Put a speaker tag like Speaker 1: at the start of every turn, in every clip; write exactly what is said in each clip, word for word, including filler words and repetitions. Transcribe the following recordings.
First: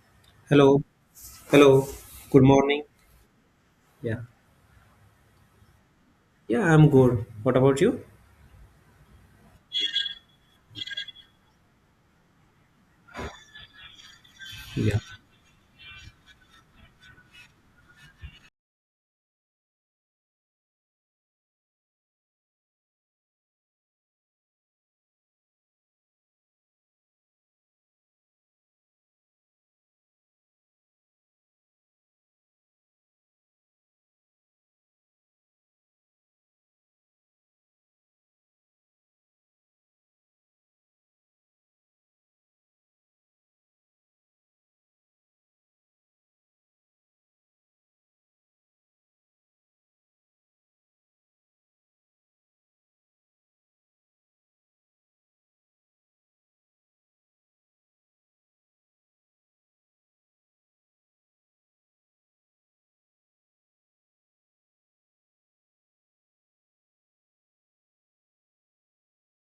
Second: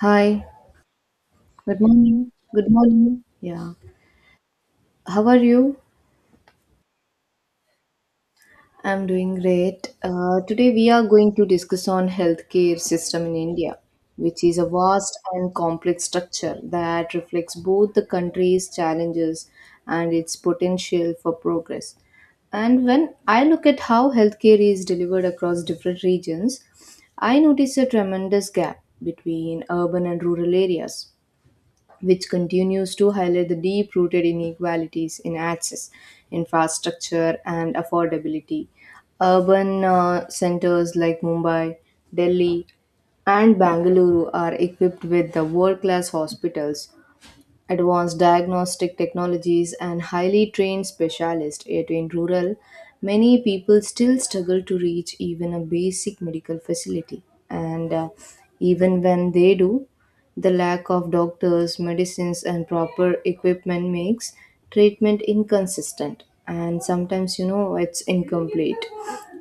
Speaker 1: Hi,
Speaker 2: Hello,
Speaker 1: good
Speaker 2: hello.
Speaker 1: morning.
Speaker 2: Good
Speaker 1: Good
Speaker 2: morning.
Speaker 1: morning. Yeah.
Speaker 2: Yeah,
Speaker 1: How are you?
Speaker 2: yeah, I'm good. What about you?
Speaker 1: I'm doing great. Uh, today we are going to discuss on healthcare system in India, which is a
Speaker 2: Yeah,
Speaker 1: vast and complex structure that reflects both the country's challenges and its potential for progress. And when I look at how healthcare is delivered across different regions, I notice a tremendous gap between urban and rural areas, which continues to highlight the deep rooted inequalities in access, infrastructure, and affordability. Urban uh, centers like Mumbai, Delhi, and Bangalore are equipped with the world class hospitals, advanced diagnostic technologies, and highly trained specialists. Yet in rural, many people still struggle to reach even a basic medical facility. And uh, even when they do, the lack of doctors, medicines, and proper equipment makes treatment inconsistent and sometimes, you know, it's incomplete.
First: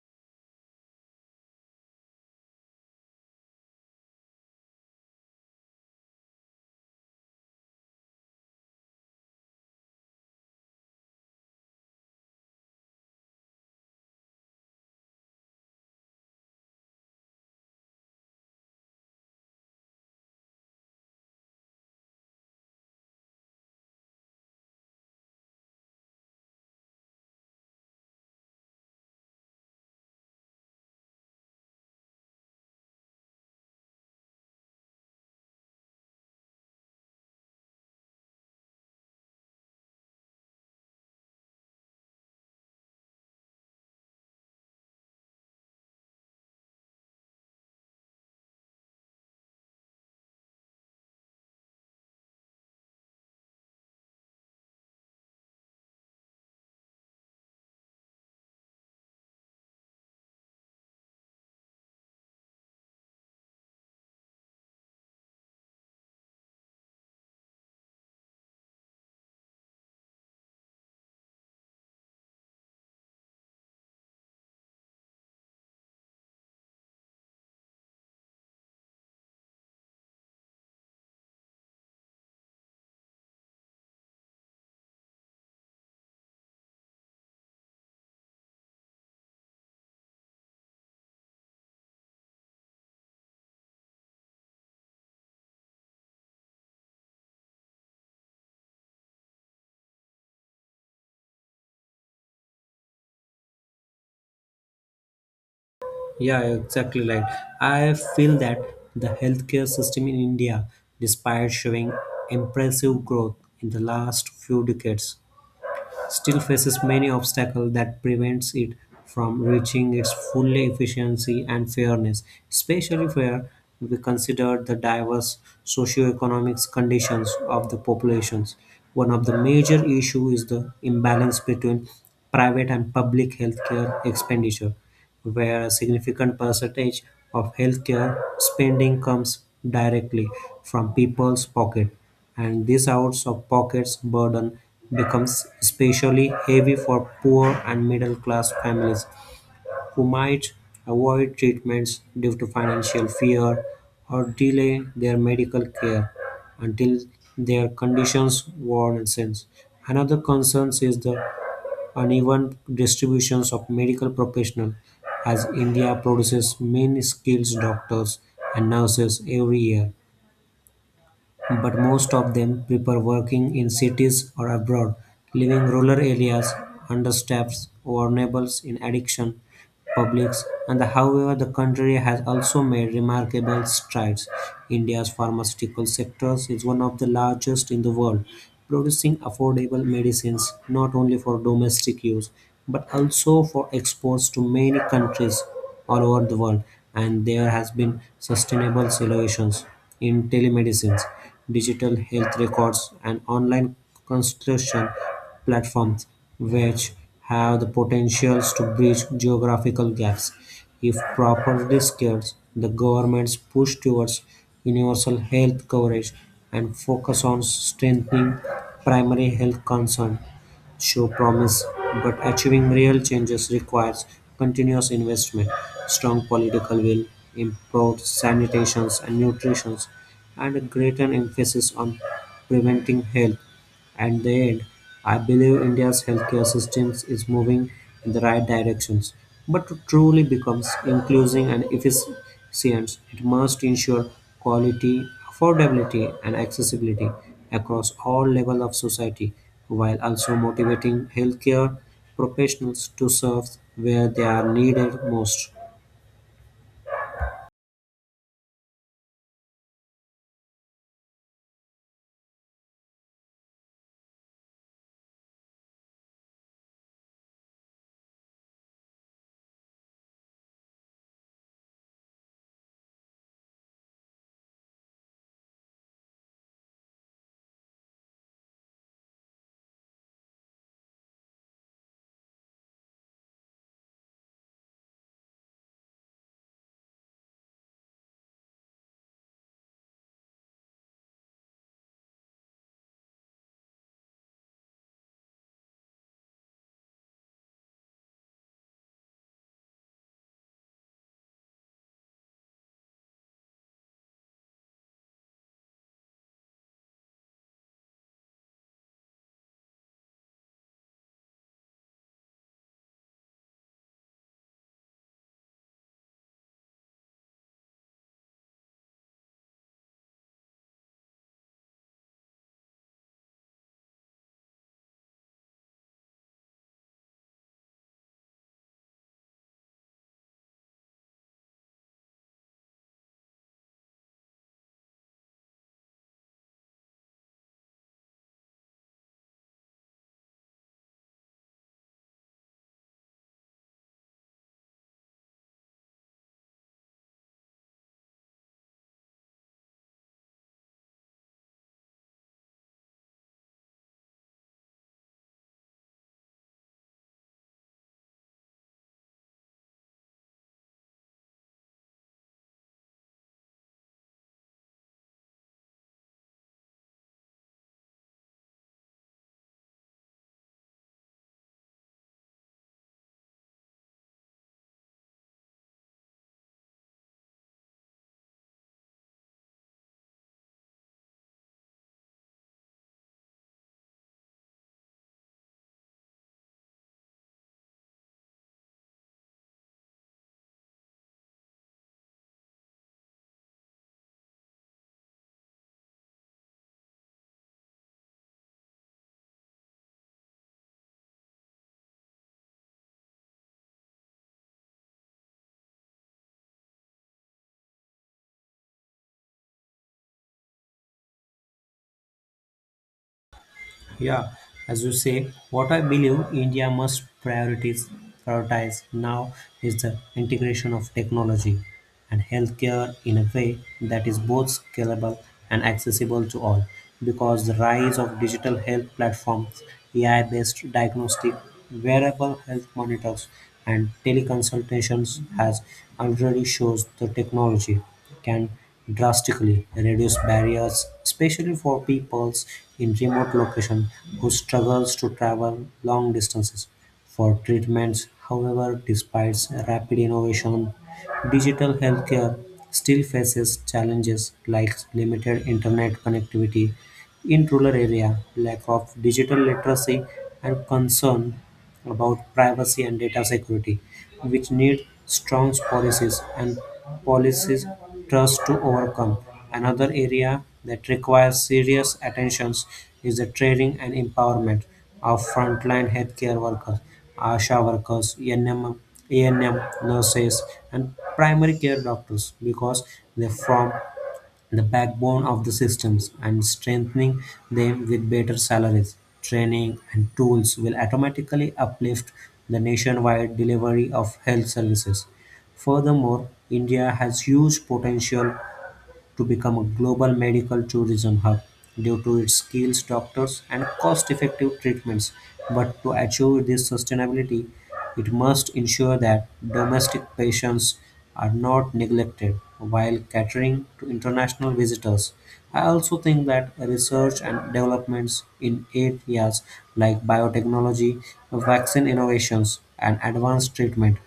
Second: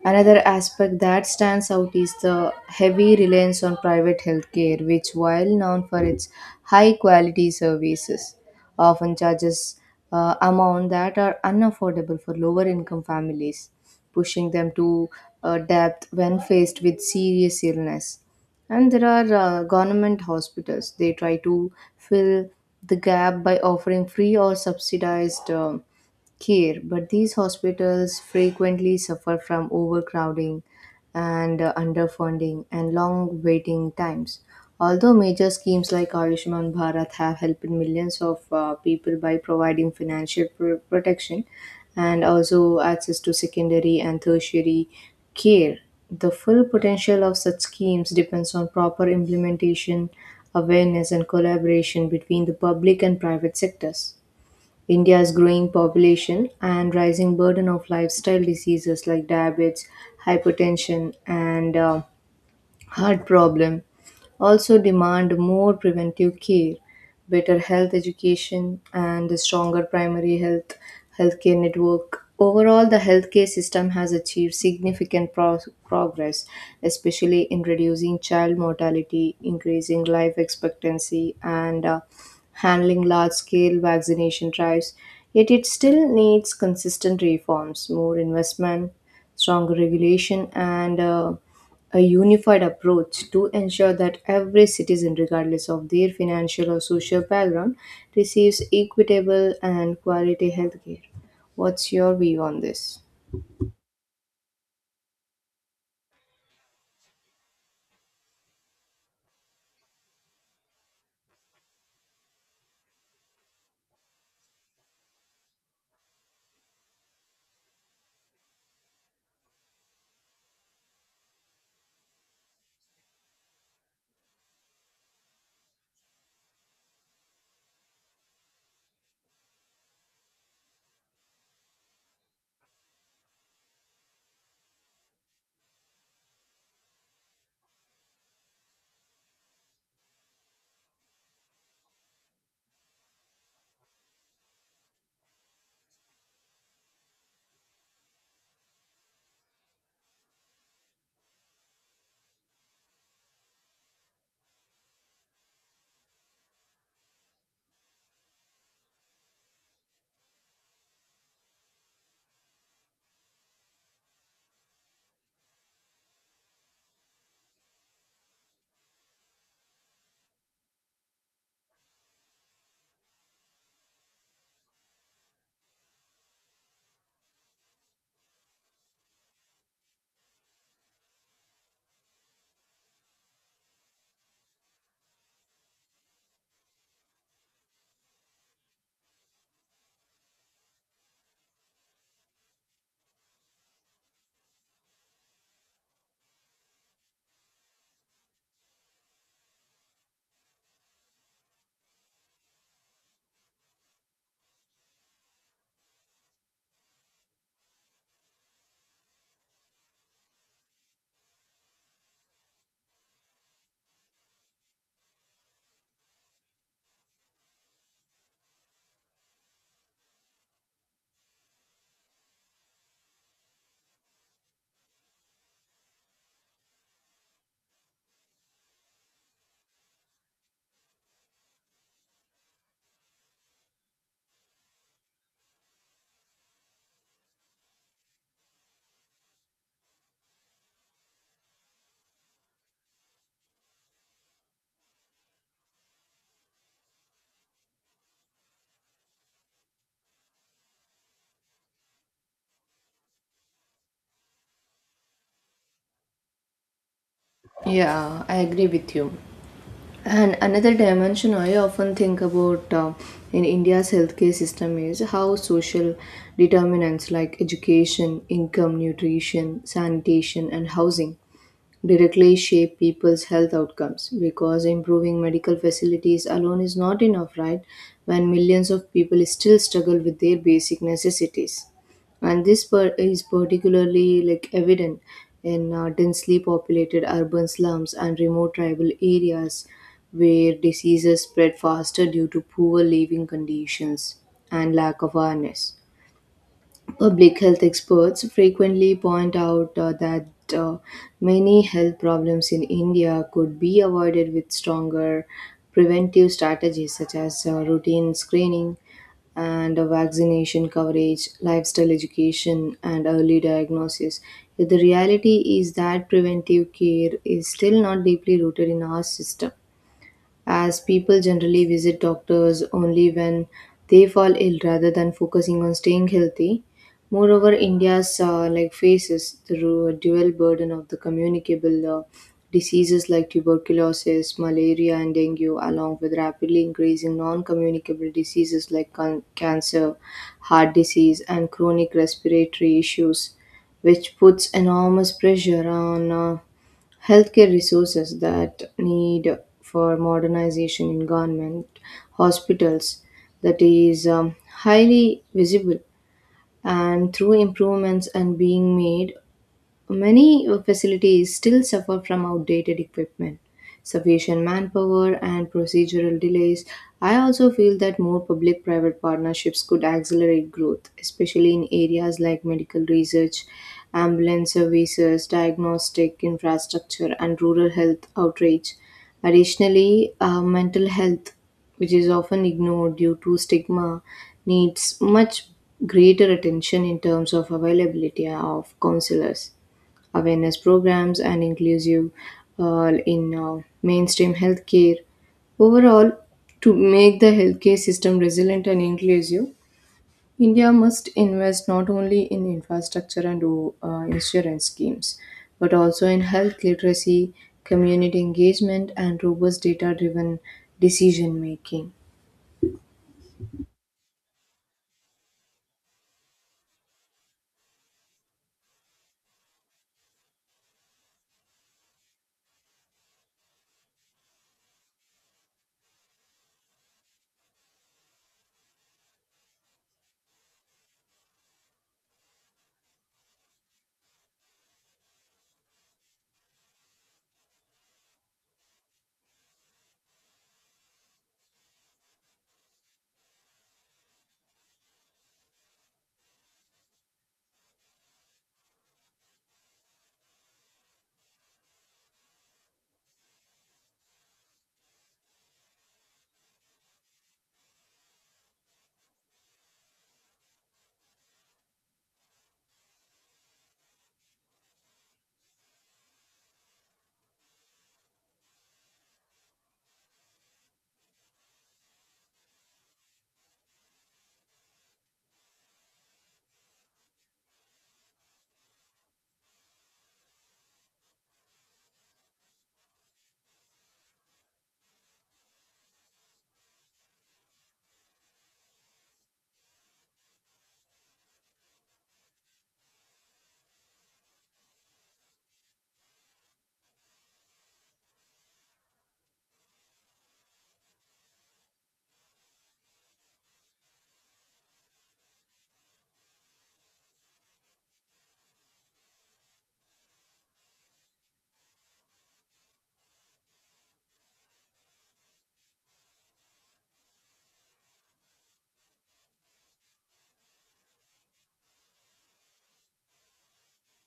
Speaker 1: Another aspect that stands out is the heavy reliance on private healthcare, which, while known for its high quality services, often charges uh, amount that are unaffordable for lower income families, pushing them to uh, depth when faced with serious illness. And there are uh, government hospitals. They try to fill the gap by offering free or subsidized um care. But these hospitals frequently suffer from overcrowding and uh, underfunding and long waiting times. Although major schemes like Ayushman Bharat have helped millions of uh, people by providing financial pr- protection and also access to secondary and tertiary care. The full potential of such schemes depends on proper implementation, awareness, and collaboration between the public and private sectors. India's growing population and rising burden of lifestyle diseases like diabetes, hypertension, and uh, heart problem also demand more preventive care, better health education, and a stronger primary health healthcare network. Overall, the healthcare system has achieved significant pro- progress, especially in reducing child mortality, increasing life expectancy, and uh, handling large scale vaccination drives. Yet, it still needs consistent reforms, more investment, stronger regulation, and uh, a unified approach to ensure that every citizen, regardless of their financial or social background, receives equitable and quality healthcare. What's your view on this?
Speaker 2: yeah, exactly right. I feel that the healthcare system in India, despite showing impressive growth in the last few decades, still faces many obstacles that prevents it from reaching its full efficiency and fairness, especially where we consider the diverse socioeconomic conditions of the populations. One of the major issues is the imbalance between private and public healthcare expenditure, where a significant percentage of healthcare spending comes directly from people's pocket and these out of pockets burden becomes especially heavy for poor and middle-class families who might avoid treatments due to financial fear or delay their medical care until their conditions worsens. Another concern is the uneven distributions of medical professionals as India produces many skilled doctors and nurses every year but most of them prefer working in cities or abroad, leaving rural areas understaffed, vulnerable in addiction, publics, and however the country has also made remarkable strides. India's pharmaceutical sector is one of the largest in the world, producing affordable medicines not only for domestic use but also for exports to many countries all over the world and there has been sustainable solutions in telemedicines digital health records, and online consultation platforms, which have the potentials to bridge geographical gaps. If properly scaled, the government's push towards universal health coverage and focus on strengthening primary health concern show promise, but achieving real changes requires continuous investment, strong political will, improved sanitation and nutrition, and a greater emphasis on preventing health. At the end, I believe India's healthcare system is moving in the right directions. But to truly become inclusive and efficient, science, it must ensure quality, affordability, and accessibility across all levels of society, while also motivating healthcare professionals to serve where they are needed most.
Speaker 1: Yeah, I agree with you. And another dimension I often think about uh, in India's healthcare system is how social determinants like education, income, nutrition, sanitation, and housing directly shape people's health outcomes because improving medical facilities alone is not enough, right? When millions of people still struggle with their basic necessities. And this per- is particularly like evident in uh, densely populated urban slums and remote tribal areas where diseases spread faster due to poor living conditions and lack of awareness. Public health experts frequently point out uh, that uh, many health problems in India could be avoided with stronger preventive strategies such as uh, routine screening and uh, vaccination coverage, lifestyle education, and early diagnosis. Yet the reality is that preventive care is still not deeply rooted in our system as people generally visit doctors only when they fall ill rather than focusing on staying healthy. Moreover, India's uh, like faces the ru- dual burden of the communicable uh, diseases like tuberculosis, malaria, and dengue, along with rapidly increasing non-communicable diseases like con- cancer, heart disease, and chronic respiratory issues, which puts enormous pressure on. Uh, Healthcare resources that need for modernization in government hospitals that is um, highly visible and through improvements and being made. Many uh, facilities still suffer from outdated equipment, sufficient manpower, and procedural delays. I also feel that more public private partnerships could accelerate growth, especially in areas like medical research, ambulance services, diagnostic infrastructure, and rural health outreach. Additionally, uh, mental health, which is often ignored due to stigma, needs much greater attention in terms of availability of counselors awareness programs, and inclusive uh, in uh, mainstream healthcare. Overall, to make the healthcare system resilient and inclusive, India must invest not only in infrastructure and uh, insurance schemes, but also in health literacy, community engagement, and robust data driven decision making.
Speaker 2: Yeah, as you say, what I believe India must priorities prioritize now is the integration of technology and healthcare in a way that is both scalable and accessible to all. Because the rise of digital health platforms, A I-based diagnostic, wearable health monitors, and teleconsultations has already shows the technology can drastically reduce barriers, especially for peoples in remote locations who struggles to travel long distances for treatments. However, despite rapid innovation, digital healthcare still faces challenges like limited internet connectivity in rural area, lack of digital literacy, and concern about privacy and data security, which need strong policies and policies trust to overcome. Another area that requires serious attention is the training and empowerment of frontline healthcare workers, ASHA workers, A. N. M. A. N. M. nurses, and primary care doctors because they form the backbone of the systems, and strengthening them with better salaries, training, and tools will automatically uplift the nationwide delivery of health services. Furthermore, India has huge potential to become a global medical tourism hub due to its skills, doctors, and cost effective treatments. But to achieve this sustainability, it must ensure that domestic patients are not neglected while catering to international visitors. I also think that research and developments in areas like biotechnology, vaccine innovations, and advanced treatment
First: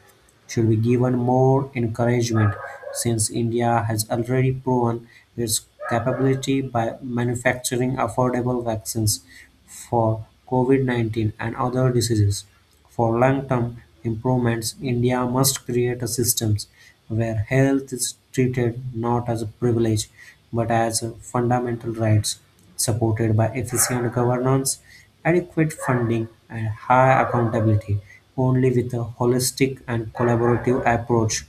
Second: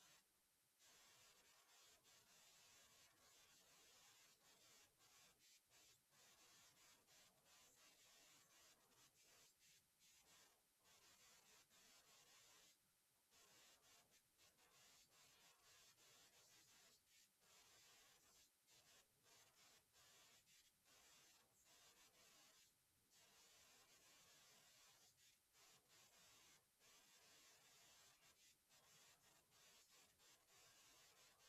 Speaker 2: should be given more encouragement, since India has already proven its capability by manufacturing affordable vaccines for COVID nineteen and other diseases. For long term improvements, India must create a system where health is treated not as a privilege but as a fundamental rights supported by efficient governance, adequate funding and high accountability. Only with a holistic and collaborative approach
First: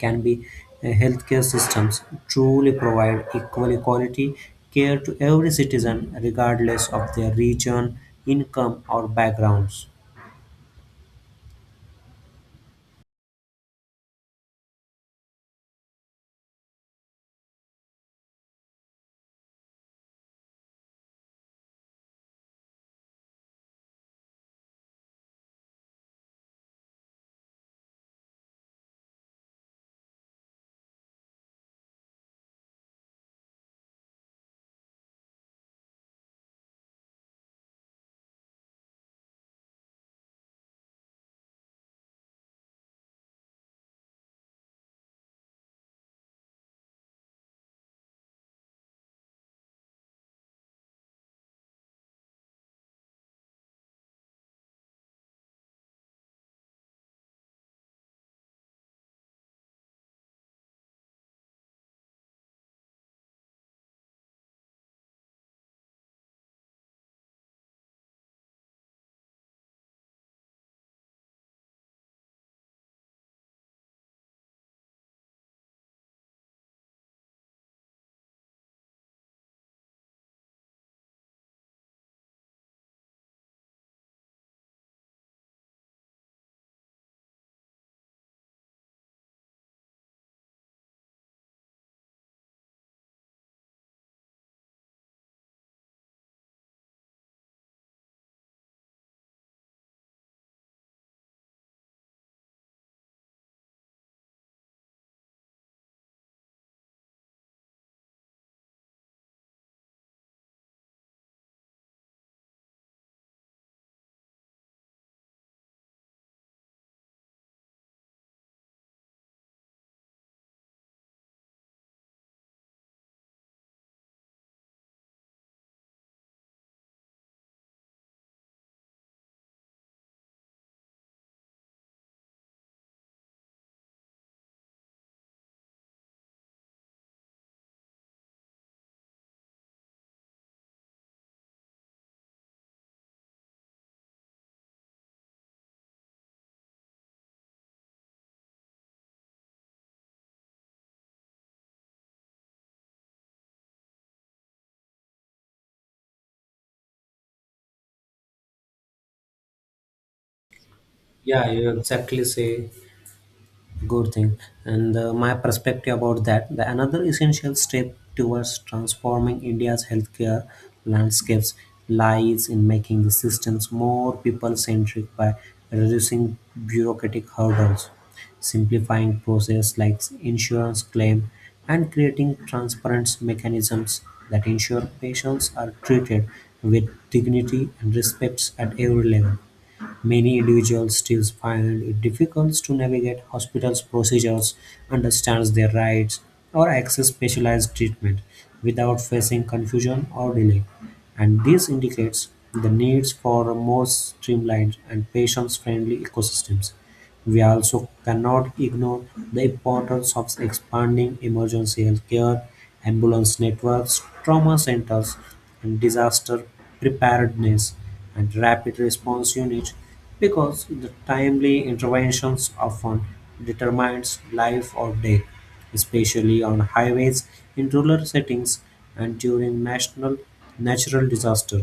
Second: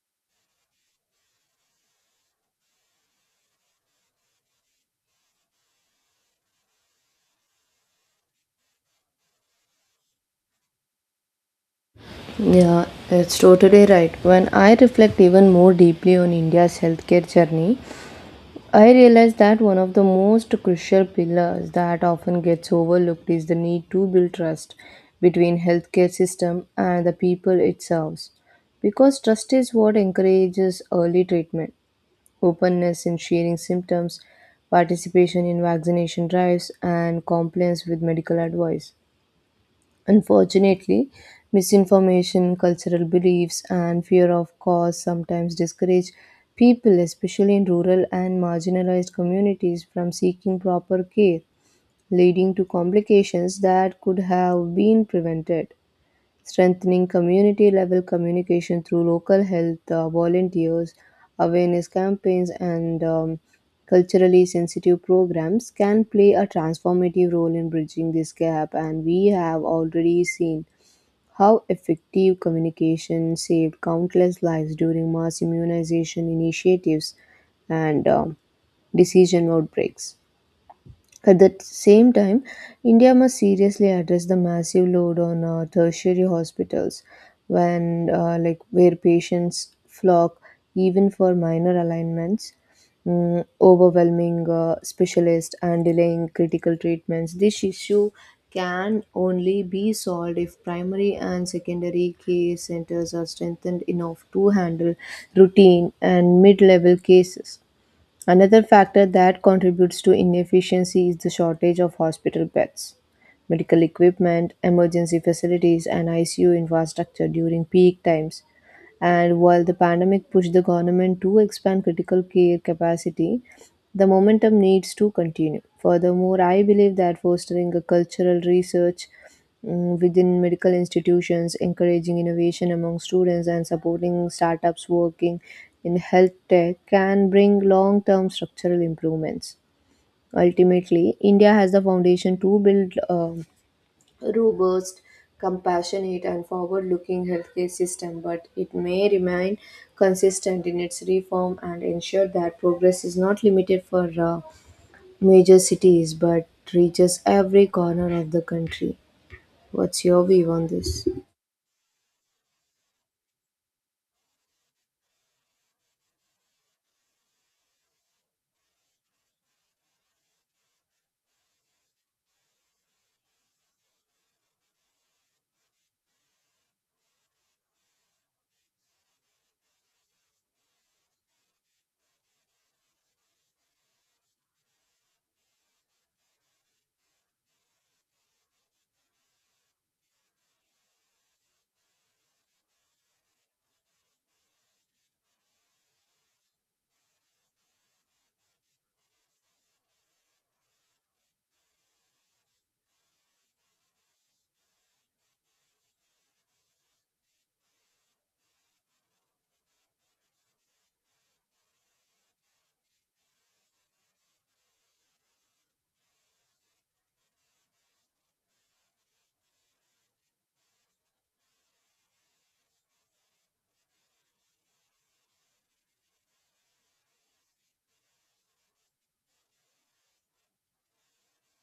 Speaker 2: can be uh, healthcare systems truly provide equal quality care to every citizen regardless of their region, income or backgrounds.
Speaker 1: Yeah, it's totally right. When I reflect even more deeply on India's healthcare journey, I realized that one of the most crucial pillars that often gets overlooked is the need to build trust between healthcare system and the people it serves. Because trust is what encourages early treatment, openness in sharing symptoms, participation in vaccination drives, and compliance with medical advice. Unfortunately, misinformation, cultural beliefs, and fear of cause sometimes discourage people, especially in rural and marginalized communities, from seeking proper care, leading to complications that could have been prevented. Strengthening community level communication through local health uh, volunteers, awareness campaigns, and um, culturally sensitive programs can play a transformative role in bridging this gap, and we have already seen how effective communication saved countless lives during mass immunization initiatives and um, decision outbreaks. At the same time, India must seriously address the massive load on uh, tertiary hospitals, when uh, like where patients flock even for minor alignments, mm, overwhelming uh, specialists and delaying critical treatments. This issue can only be solved if primary and secondary care centers are strengthened enough to handle routine and mid-level cases. Another factor that contributes to inefficiency is the shortage of hospital beds, medical equipment, emergency facilities, and I C U infrastructure during peak times. And while the pandemic pushed the government to expand critical care capacity, the momentum needs to continue. Furthermore, I believe that fostering a cultural research mm, within medical institutions, encouraging innovation among students, and supporting startups working in health tech can bring long term structural improvements. Ultimately, India has the foundation to build um, robust, compassionate, and forward looking healthcare system, but it may remain consistent in its reform and ensure that progress is not limited for uh, major cities but reaches every corner of the country. What's your view on this?
Speaker 2: Yeah, you exactly say good thing and uh, my perspective about that the another essential step towards transforming India's healthcare landscapes lies in making the systems more people centric by reducing bureaucratic hurdles simplifying processes like insurance claim and creating transparent mechanisms that ensure patients are treated with dignity and respect at every level. Many individuals still find it difficult to navigate hospitals' procedures, understand their rights, or access specialized treatment without facing confusion or delay. And this indicates the needs for a more streamlined and patient-friendly ecosystems. We also cannot ignore the importance of expanding emergency healthcare, ambulance networks, trauma centers, and disaster preparedness and rapid response units because the timely interventions often determines life or death, especially on highways in rural settings and during national natural disaster.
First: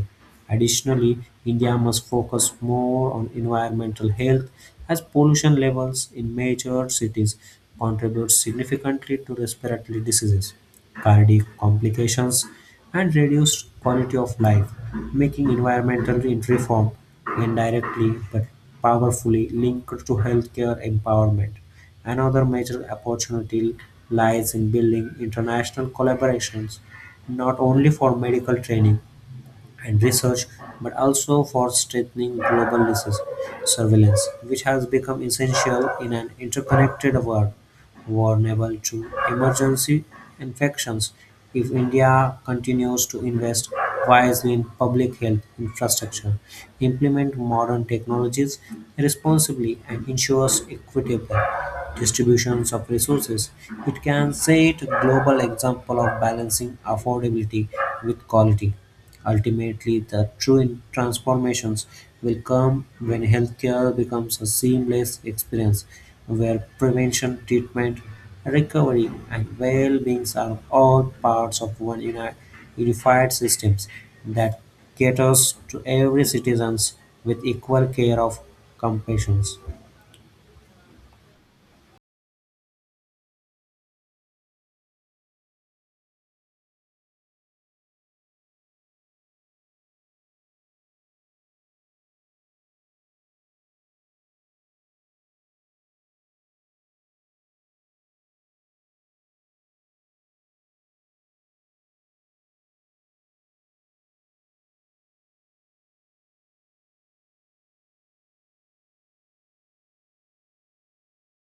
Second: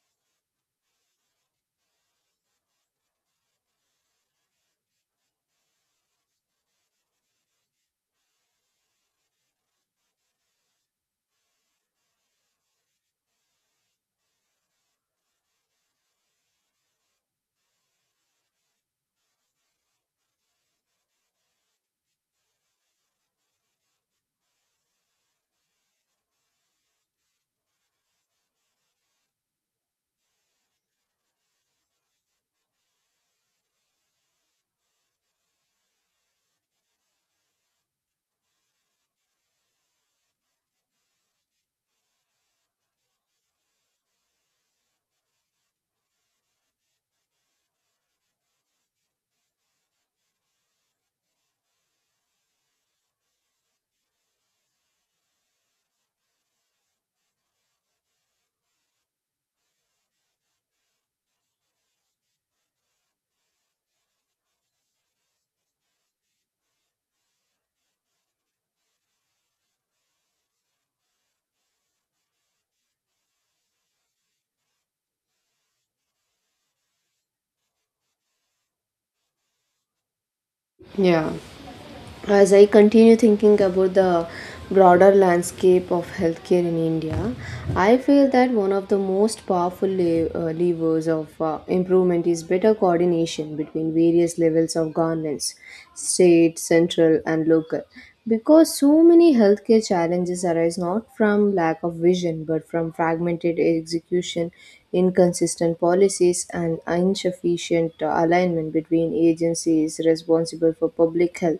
Speaker 2: Additionally, India must focus more on environmental health as pollution levels in major cities contribute significantly to respiratory diseases, cardiac complications, and reduced quality of life, making environmental reform indirectly but powerfully linked to healthcare empowerment. Another major opportunity lies in building international collaborations not only for medical training and research, but also for strengthening global disease surveillance, which has become essential in an interconnected world vulnerable to emergency infections if India continues to invest wisely in public health infrastructure, implement modern technologies responsibly, and ensures equitable distributions of resources. It can set a global example of balancing affordability with quality. Ultimately, the true in- transformations will come when healthcare becomes a seamless experience where prevention, treatment, recovery, and well being are all parts of one uni- unified system that caters to every citizen with equal care of compassion.
Speaker 1: Yeah, as I continue thinking about the broader landscape of healthcare in India, I feel that one of the most powerful le- uh, levers of uh, improvement is better coordination between various levels of governance, state, central, and local. Because so many healthcare challenges arise not from lack of vision but from fragmented execution, inconsistent policies, and insufficient uh, alignment between agencies responsible for public health.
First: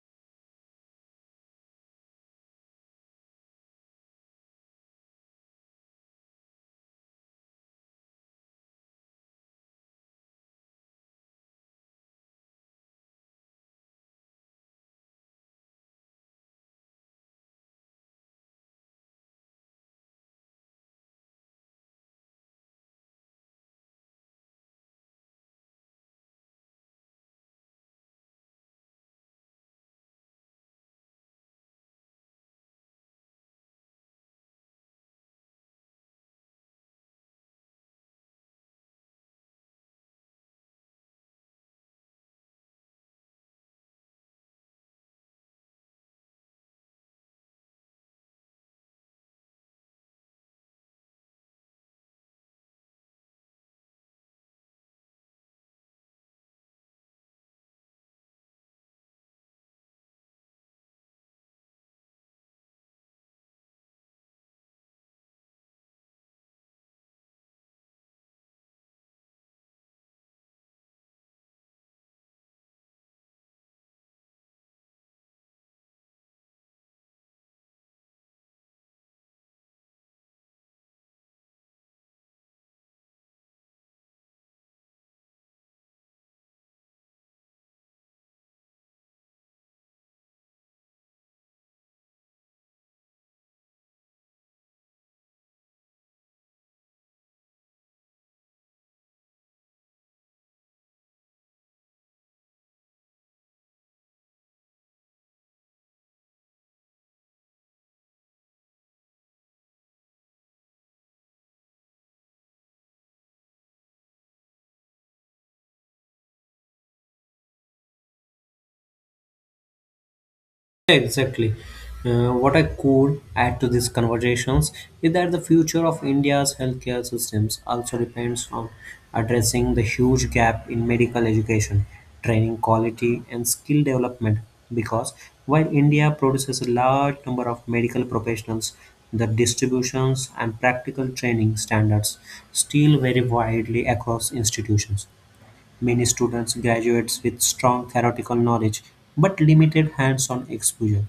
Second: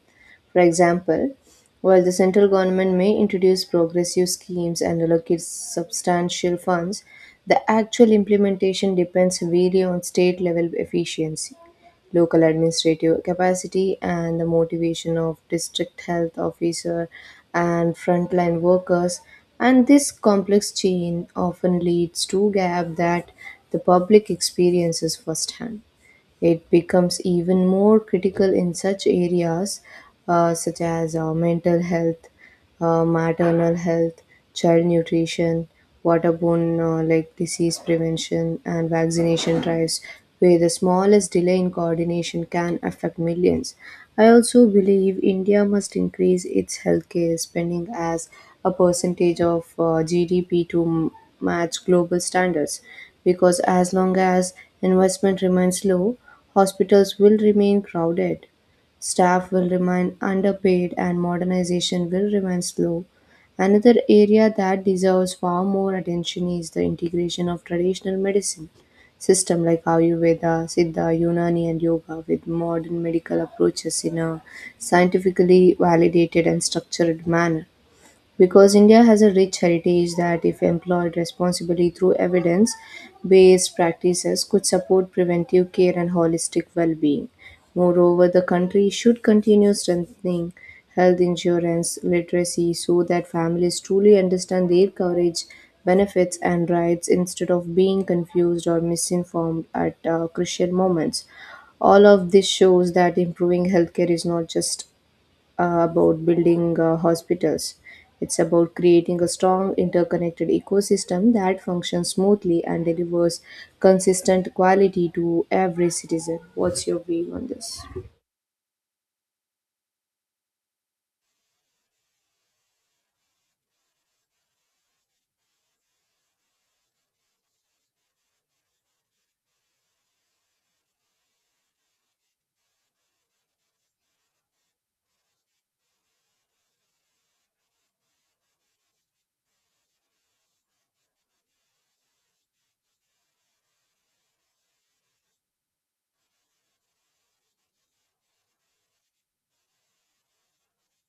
Speaker 1: For example, while the central government may introduce progressive schemes and allocate substantial funds, the actual implementation depends heavily on state level efficiency, local administrative capacity, and the motivation of district health officer and frontline workers. And this complex chain often leads to gap that the public experiences firsthand. It becomes even more critical in such areas uh, such as uh, mental health, uh, maternal health, child nutrition, waterborne uh, like disease prevention, and vaccination drives, where the smallest delay in coordination can affect millions. I also believe India must increase its healthcare spending as a percentage of uh, G D P to m- match global standards because as long as investment remains low, hospitals will remain crowded. Staff will remain underpaid and modernization will remain slow. Another area that deserves far more attention is the integration of traditional medicine system like Ayurveda, Siddha, Unani and yoga with modern medical approaches in a scientifically validated and structured manner. Because India has a rich heritage that, if employed responsibly through evidence based practices, could support preventive care and holistic well being. Moreover, the country should continue strengthening health insurance literacy so that families truly understand their coverage, benefits, and rights instead of being confused or misinformed at uh, crucial moments. All of this shows that improving healthcare is not just uh, about building uh, hospitals. It's about creating a strong interconnected ecosystem that functions smoothly and delivers consistent quality to every citizen. What's your view on this?
Speaker 2: Exactly. Uh, what I could add to these conversations is that the future of India's healthcare systems also depends on addressing the huge gap in medical education, training quality, and skill development. Because while India produces a large number of medical professionals, the distributions and practical training standards still vary widely across institutions. Many students graduates with strong theoretical knowledge but limited hands-on exposure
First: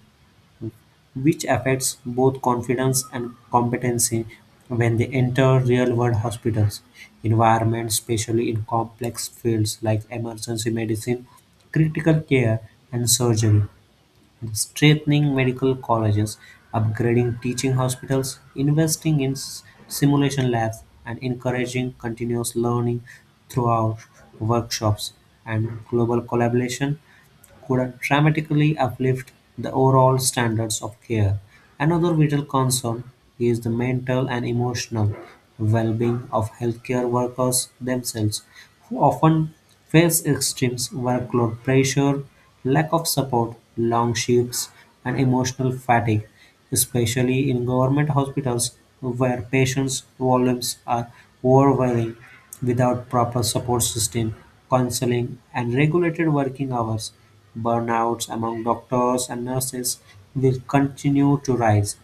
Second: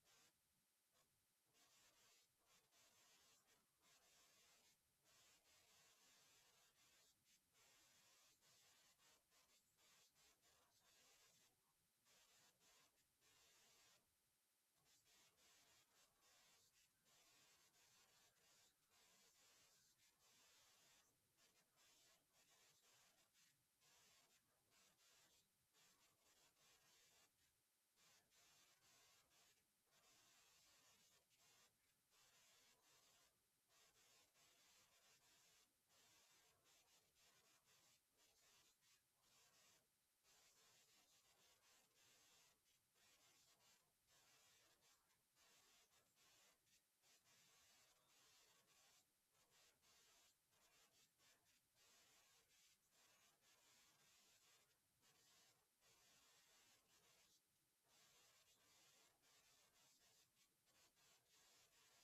Speaker 2: which affects both confidence and competency when they enter real-world hospitals environments, especially in complex fields like emergency medicine, critical care, and surgery. Strengthening medical colleges, upgrading teaching hospitals, investing in s- simulation labs, and encouraging continuous learning throughout workshops and global collaboration could dramatically uplift the overall standards of care. Another vital concern is the mental and emotional well being of healthcare workers themselves, who often face extreme workload pressure, lack of support, long shifts, and emotional fatigue, especially in government hospitals where patients' volumes are overwhelming without proper support system, counseling, and regulated working hours. Burnouts among doctors and nurses will continue to rise.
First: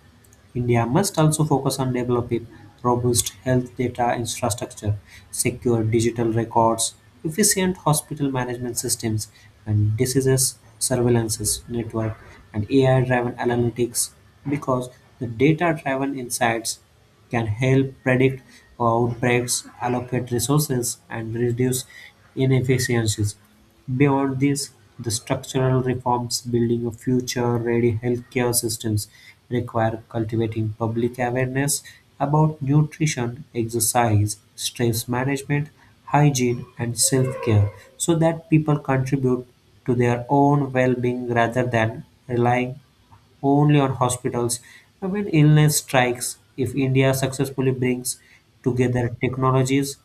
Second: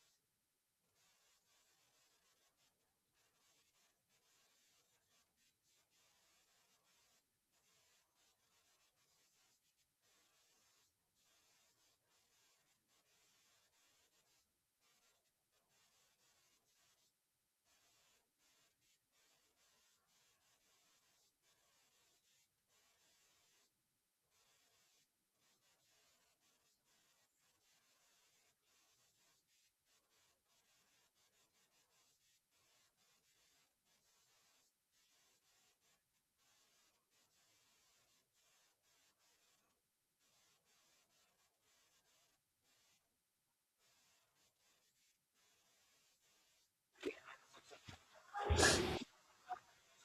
Speaker 2: India must also focus on developing robust health data infrastructure, secure digital records, efficient hospital management systems, and diseases surveillances network and A I driven analytics because the data driven insights can help predict outbreaks, allocate resources, and reduce inefficiencies. Beyond this, the structural reforms building a future-ready healthcare systems require cultivating public awareness about nutrition, exercise, stress management, hygiene, and self-care so that people contribute to their own well-being rather than relying only on hospitals. But when illness strikes, if India successfully brings together technologies,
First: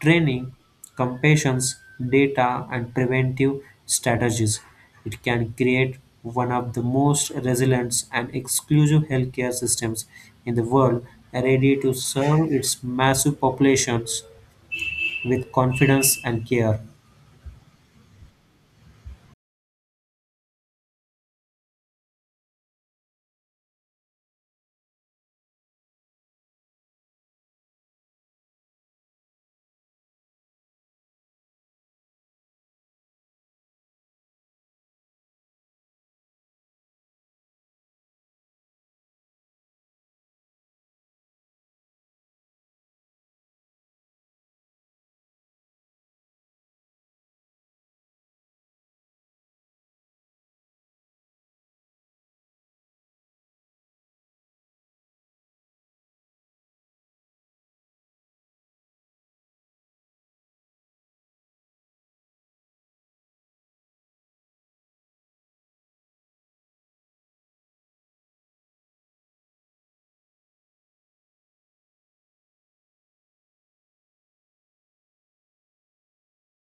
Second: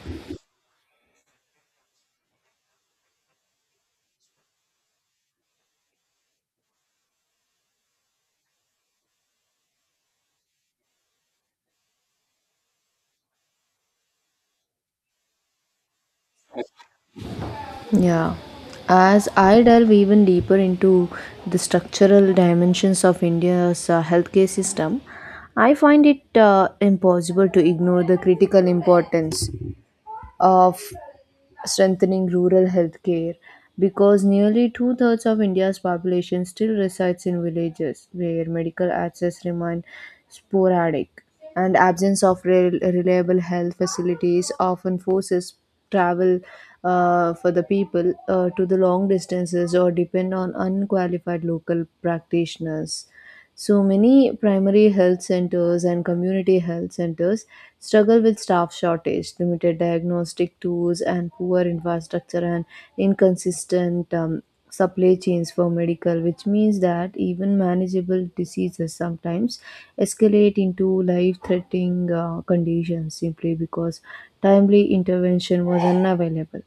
Speaker 2: training, compassion, data, and preventive strategies, it can create one of the most resilient and exclusive healthcare systems in the world, ready to serve its massive populations with confidence and care.
Speaker 1: Yeah. As I delve even deeper into the structural dimensions of India's uh, healthcare system, I find it uh, impossible to ignore the critical importance of strengthening rural healthcare because nearly two thirds of India's population still resides in villages where medical access remains sporadic, and absence of rel- reliable health facilities often forces travel uh, for the people uh, to the long distances or depend on unqualified local practitioners. So many primary health centers and community health centers struggle with staff shortage, limited diagnostic tools, and poor infrastructure and inconsistent um, supply chains for medical, which means that even manageable diseases sometimes escalate into life threatening uh, conditions simply because timely intervention was unavailable.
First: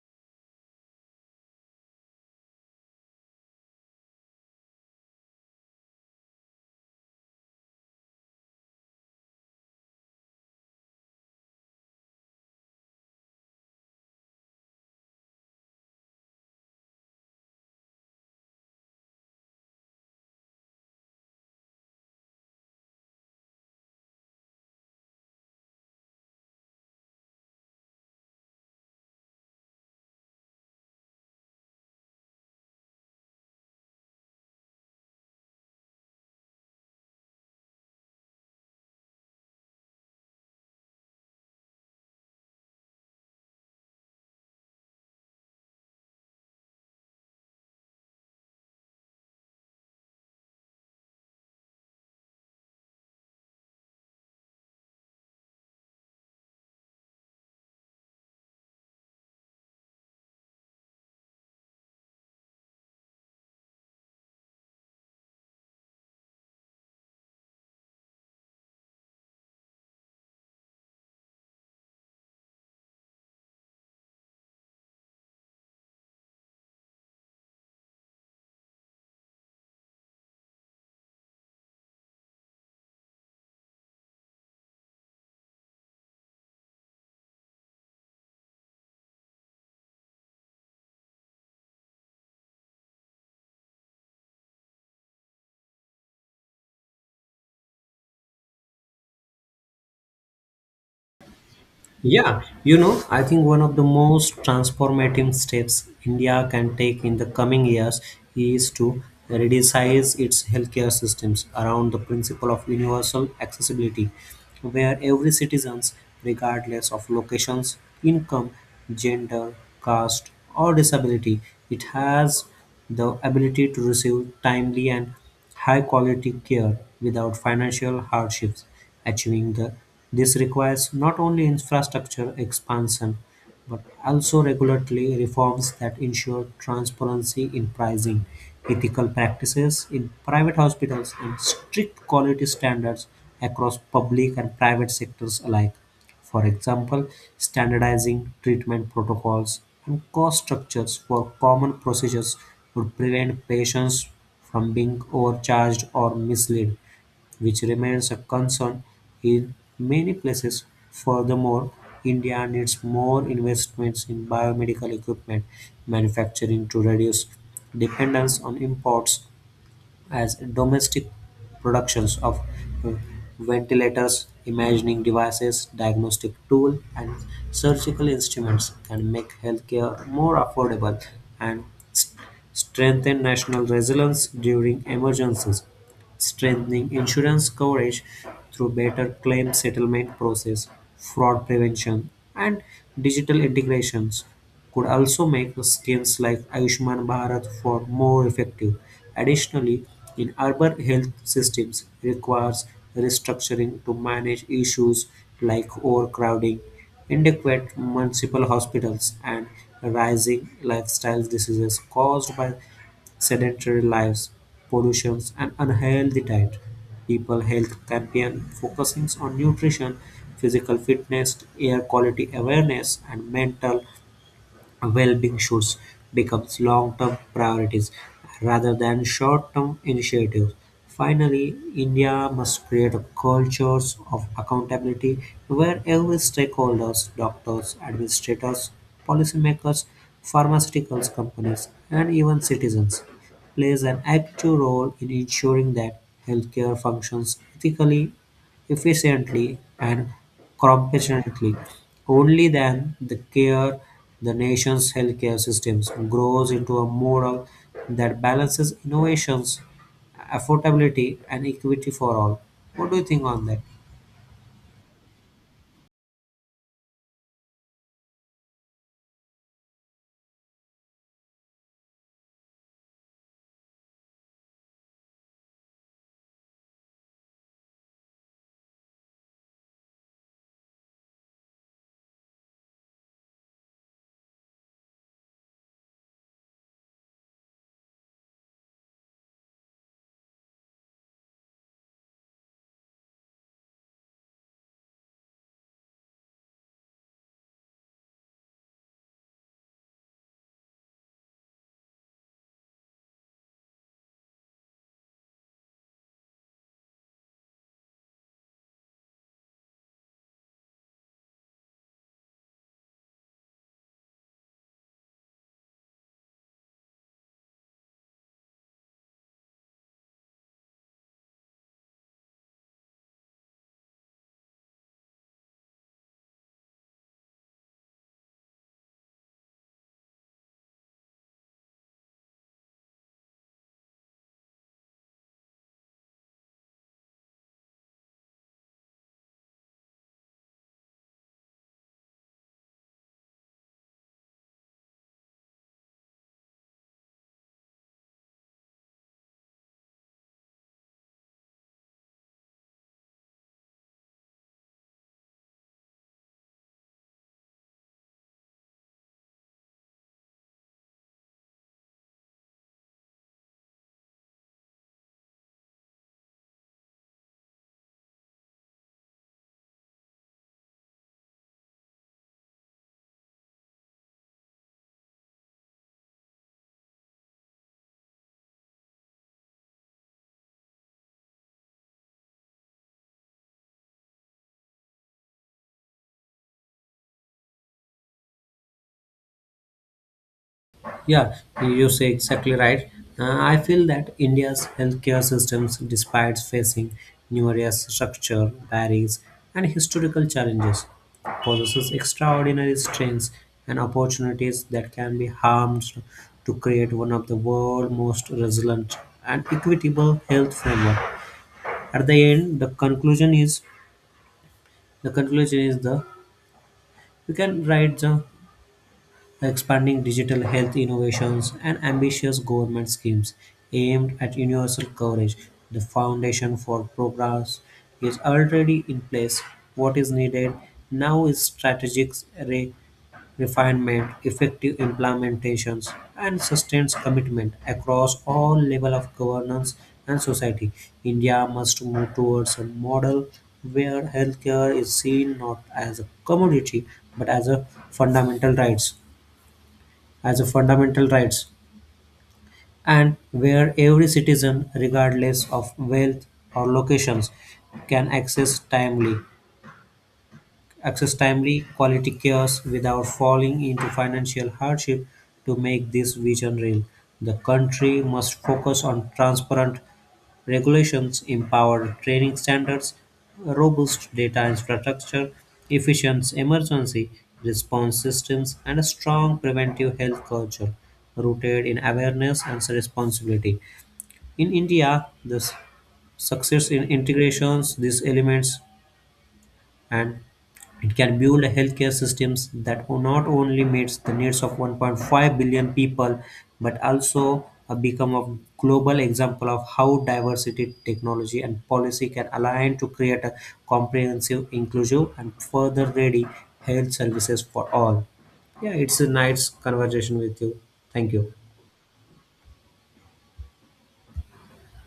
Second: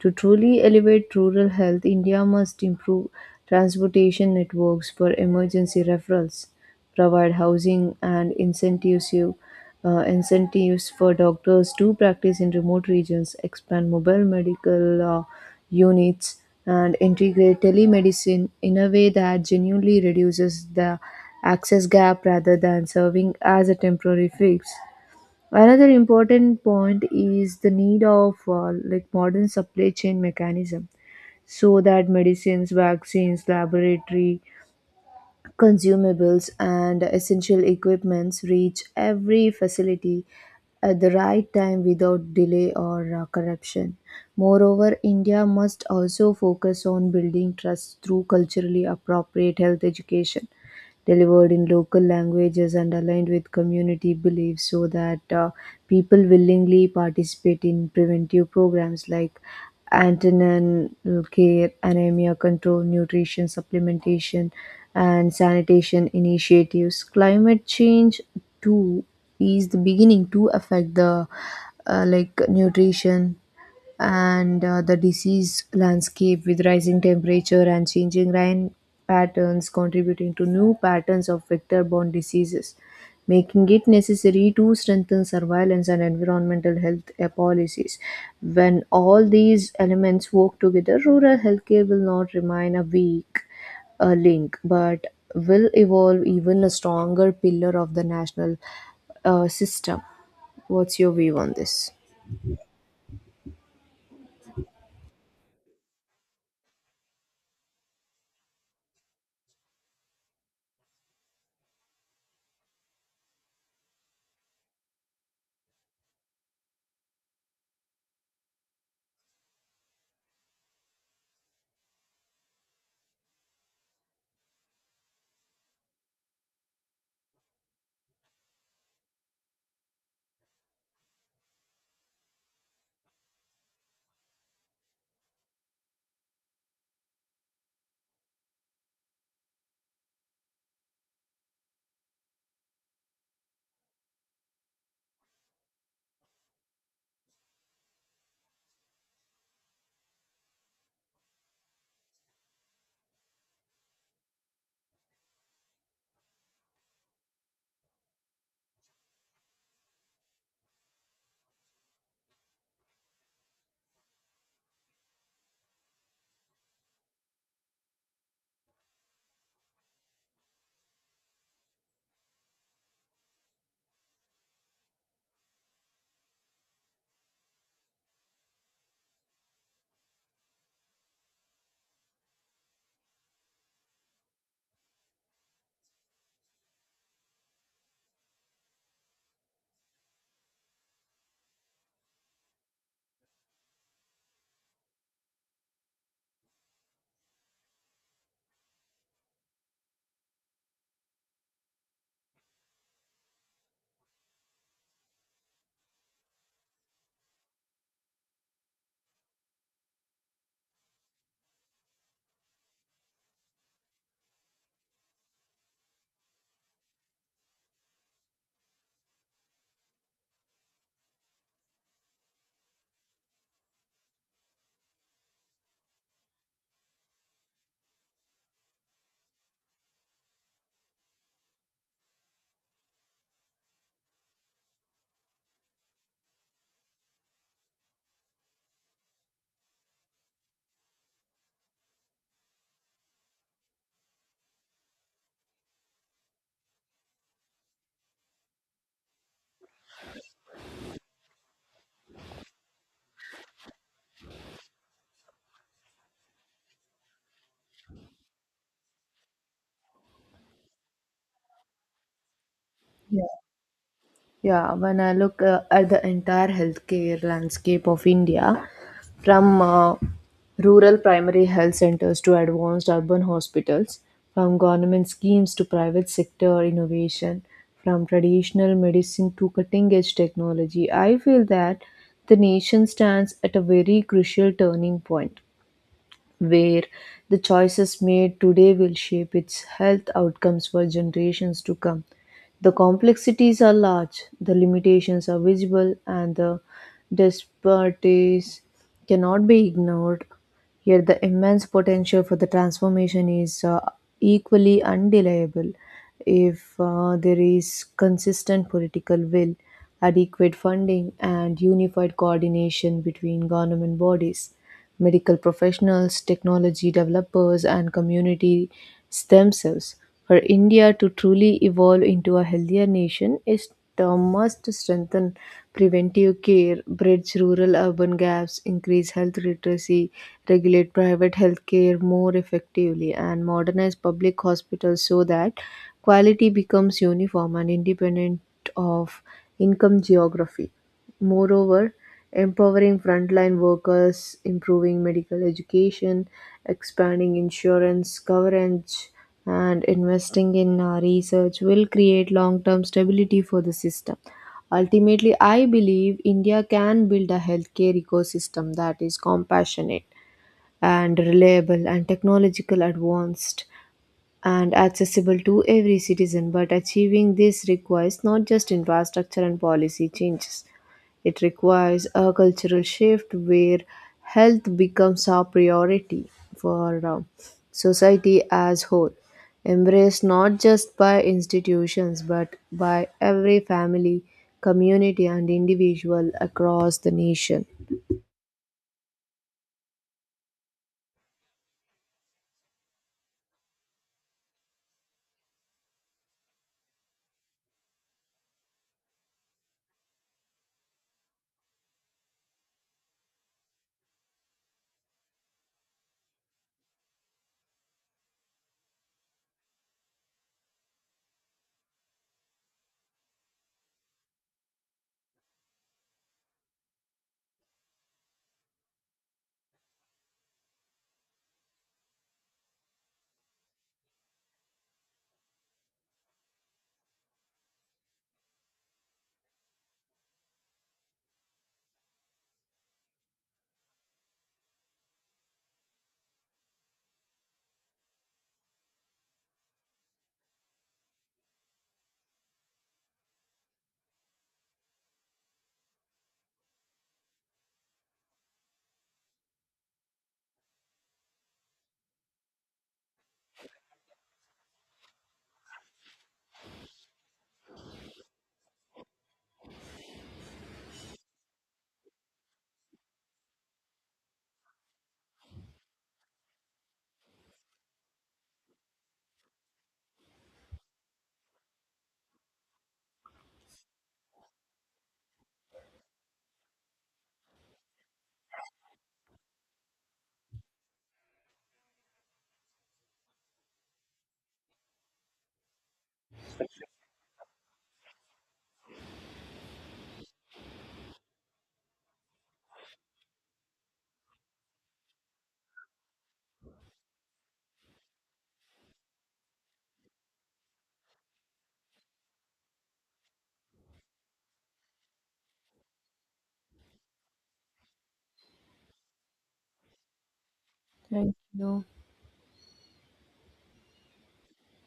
Speaker 1: To truly elevate rural health, India must improve transportation networks for emergency referrals, provide housing and incentives, you- uh, incentives for doctors to practice in remote regions, expand mobile medical uh, units, and integrate telemedicine in a way that genuinely reduces the access gap rather than serving as a temporary fix. Another important point is the need of uh, like modern supply chain mechanism so that medicines, vaccines, laboratory consumables and essential equipments reach every facility at the right time without delay or uh, corruption. Moreover, India must also focus on building trust through culturally appropriate health education delivered in local languages and aligned with community beliefs so that uh, people willingly participate in preventive programs like antenatal care, anemia control, nutrition supplementation, and sanitation initiatives. Climate change too is the beginning to affect the uh, like nutrition and uh, the disease landscape with rising temperature and changing rain patterns contributing to new patterns of vector-borne diseases, making it necessary to strengthen surveillance and environmental health uh, policies. When all these elements work together, rural healthcare will not remain a weak uh, link, but will evolve even a stronger pillar of the national uh, system. What's your view on this?
Speaker 2: Yeah, you know, I think one of the most transformative steps India can take in the coming years is to redesign its healthcare systems around the principle of universal accessibility, where every citizen, regardless of locations, income, gender, caste, or disability, it has the ability to receive timely and high-quality care without financial hardships. Achieving the, this requires not only infrastructure expansion but also regulatory reforms that ensure transparency in pricing, ethical practices in private hospitals, and strict quality standards across public and private sectors alike. For example, standardizing treatment protocols and cost structures for common procedures would prevent patients from being overcharged or misled, which remains a concern in many places. Furthermore, India needs more investments in biomedical equipment manufacturing to reduce dependence on imports as domestic productions of uh, ventilators, imaging devices, diagnostic tools, and surgical instruments can make healthcare more affordable and s- strengthen national resilience during emergencies strengthening insurance coverage through better claim settlement process, fraud prevention, and digital integrations could also make the schemes like Ayushman Bharat for more effective. Additionally, in urban health systems requires restructuring to manage issues like overcrowding, inadequate municipal hospitals, and rising lifestyle diseases caused by sedentary lives, pollution, and unhealthy diet. People health campaign focusing on nutrition, physical fitness, air quality awareness, and mental well-being should become long-term priorities rather than short-term initiatives. Finally, India must create a culture of accountability where every stakeholders, doctors, administrators, policymakers, pharmaceuticals companies, and even citizens plays an active role in ensuring that healthcare functions ethically, efficiently, and competently. Only then the care the nation's healthcare systems grows into a model that balances innovations, affordability, and equity for all. What do you think on that?
Speaker 1: Yeah, when I look uh, at the entire healthcare landscape of India, from uh, rural primary health centers to advanced urban hospitals, from government schemes to private sector innovation, from traditional medicine to cutting edge technology, I feel that the nation stands at a very crucial turning point where the choices made today will shape its health outcomes for generations to come. The complexities are large, the limitations are visible, and the disparities cannot be ignored. Yet, the immense potential for the transformation is uh, equally undeniable if uh, there is consistent political will, adequate funding, and unified coordination between government bodies medical professionals, technology developers, and communities themselves. For India to truly evolve into a healthier nation, it uh, must strengthen preventive care, bridge rural urban gaps, increase health literacy, regulate private health care more effectively, and modernize public hospitals so that quality becomes uniform and independent of income geography. Moreover, empowering frontline workers, improving medical education, expanding insurance coverage, and investing in uh, research will create long term stability for the system. Ultimately, I believe India can build a healthcare ecosystem that is compassionate and reliable and technological advanced and accessible to every citizen. But achieving this requires not just infrastructure and policy changes it requires a cultural shift where health becomes a priority for uh, society as whole, embraced not just by institutions but by every family, community, and individual across the nation.
Speaker 2: Yeah, you say exactly right. Uh, I feel that India's healthcare systems, despite facing numerous structure barriers and historical challenges, possesses extraordinary strengths and opportunities that can be harnessed to create one of the world's most resilient and equitable health framework. At the end, the conclusion is the conclusion is the we can write the expanding digital health innovations, and ambitious government schemes aimed at universal coverage. The foundation for progress is already in place. What is needed now is strategic re- refinement, effective implementations, and sustained commitment across all levels of governance and society. India must move towards a model where healthcare is seen not as a commodity but as a fundamental right as a fundamental rights and where every citizen regardless of wealth or locations can access timely access timely quality care without falling into financial hardship to make this vision real the country must focus on transparent regulations empower training standards, robust data infrastructure, efficient emergency response systems, and a strong preventive health culture rooted in awareness and responsibility. In India, the s- success in integrations, these elements, and it can build healthcare systems that not only meets the needs of one point five billion people, but also uh, become a global example of how diversity, technology, and policy can align to create a comprehensive, inclusive, and further ready health services for all. Yeah, it's a nice conversation with you. Thank you.
Speaker 1: Thank you.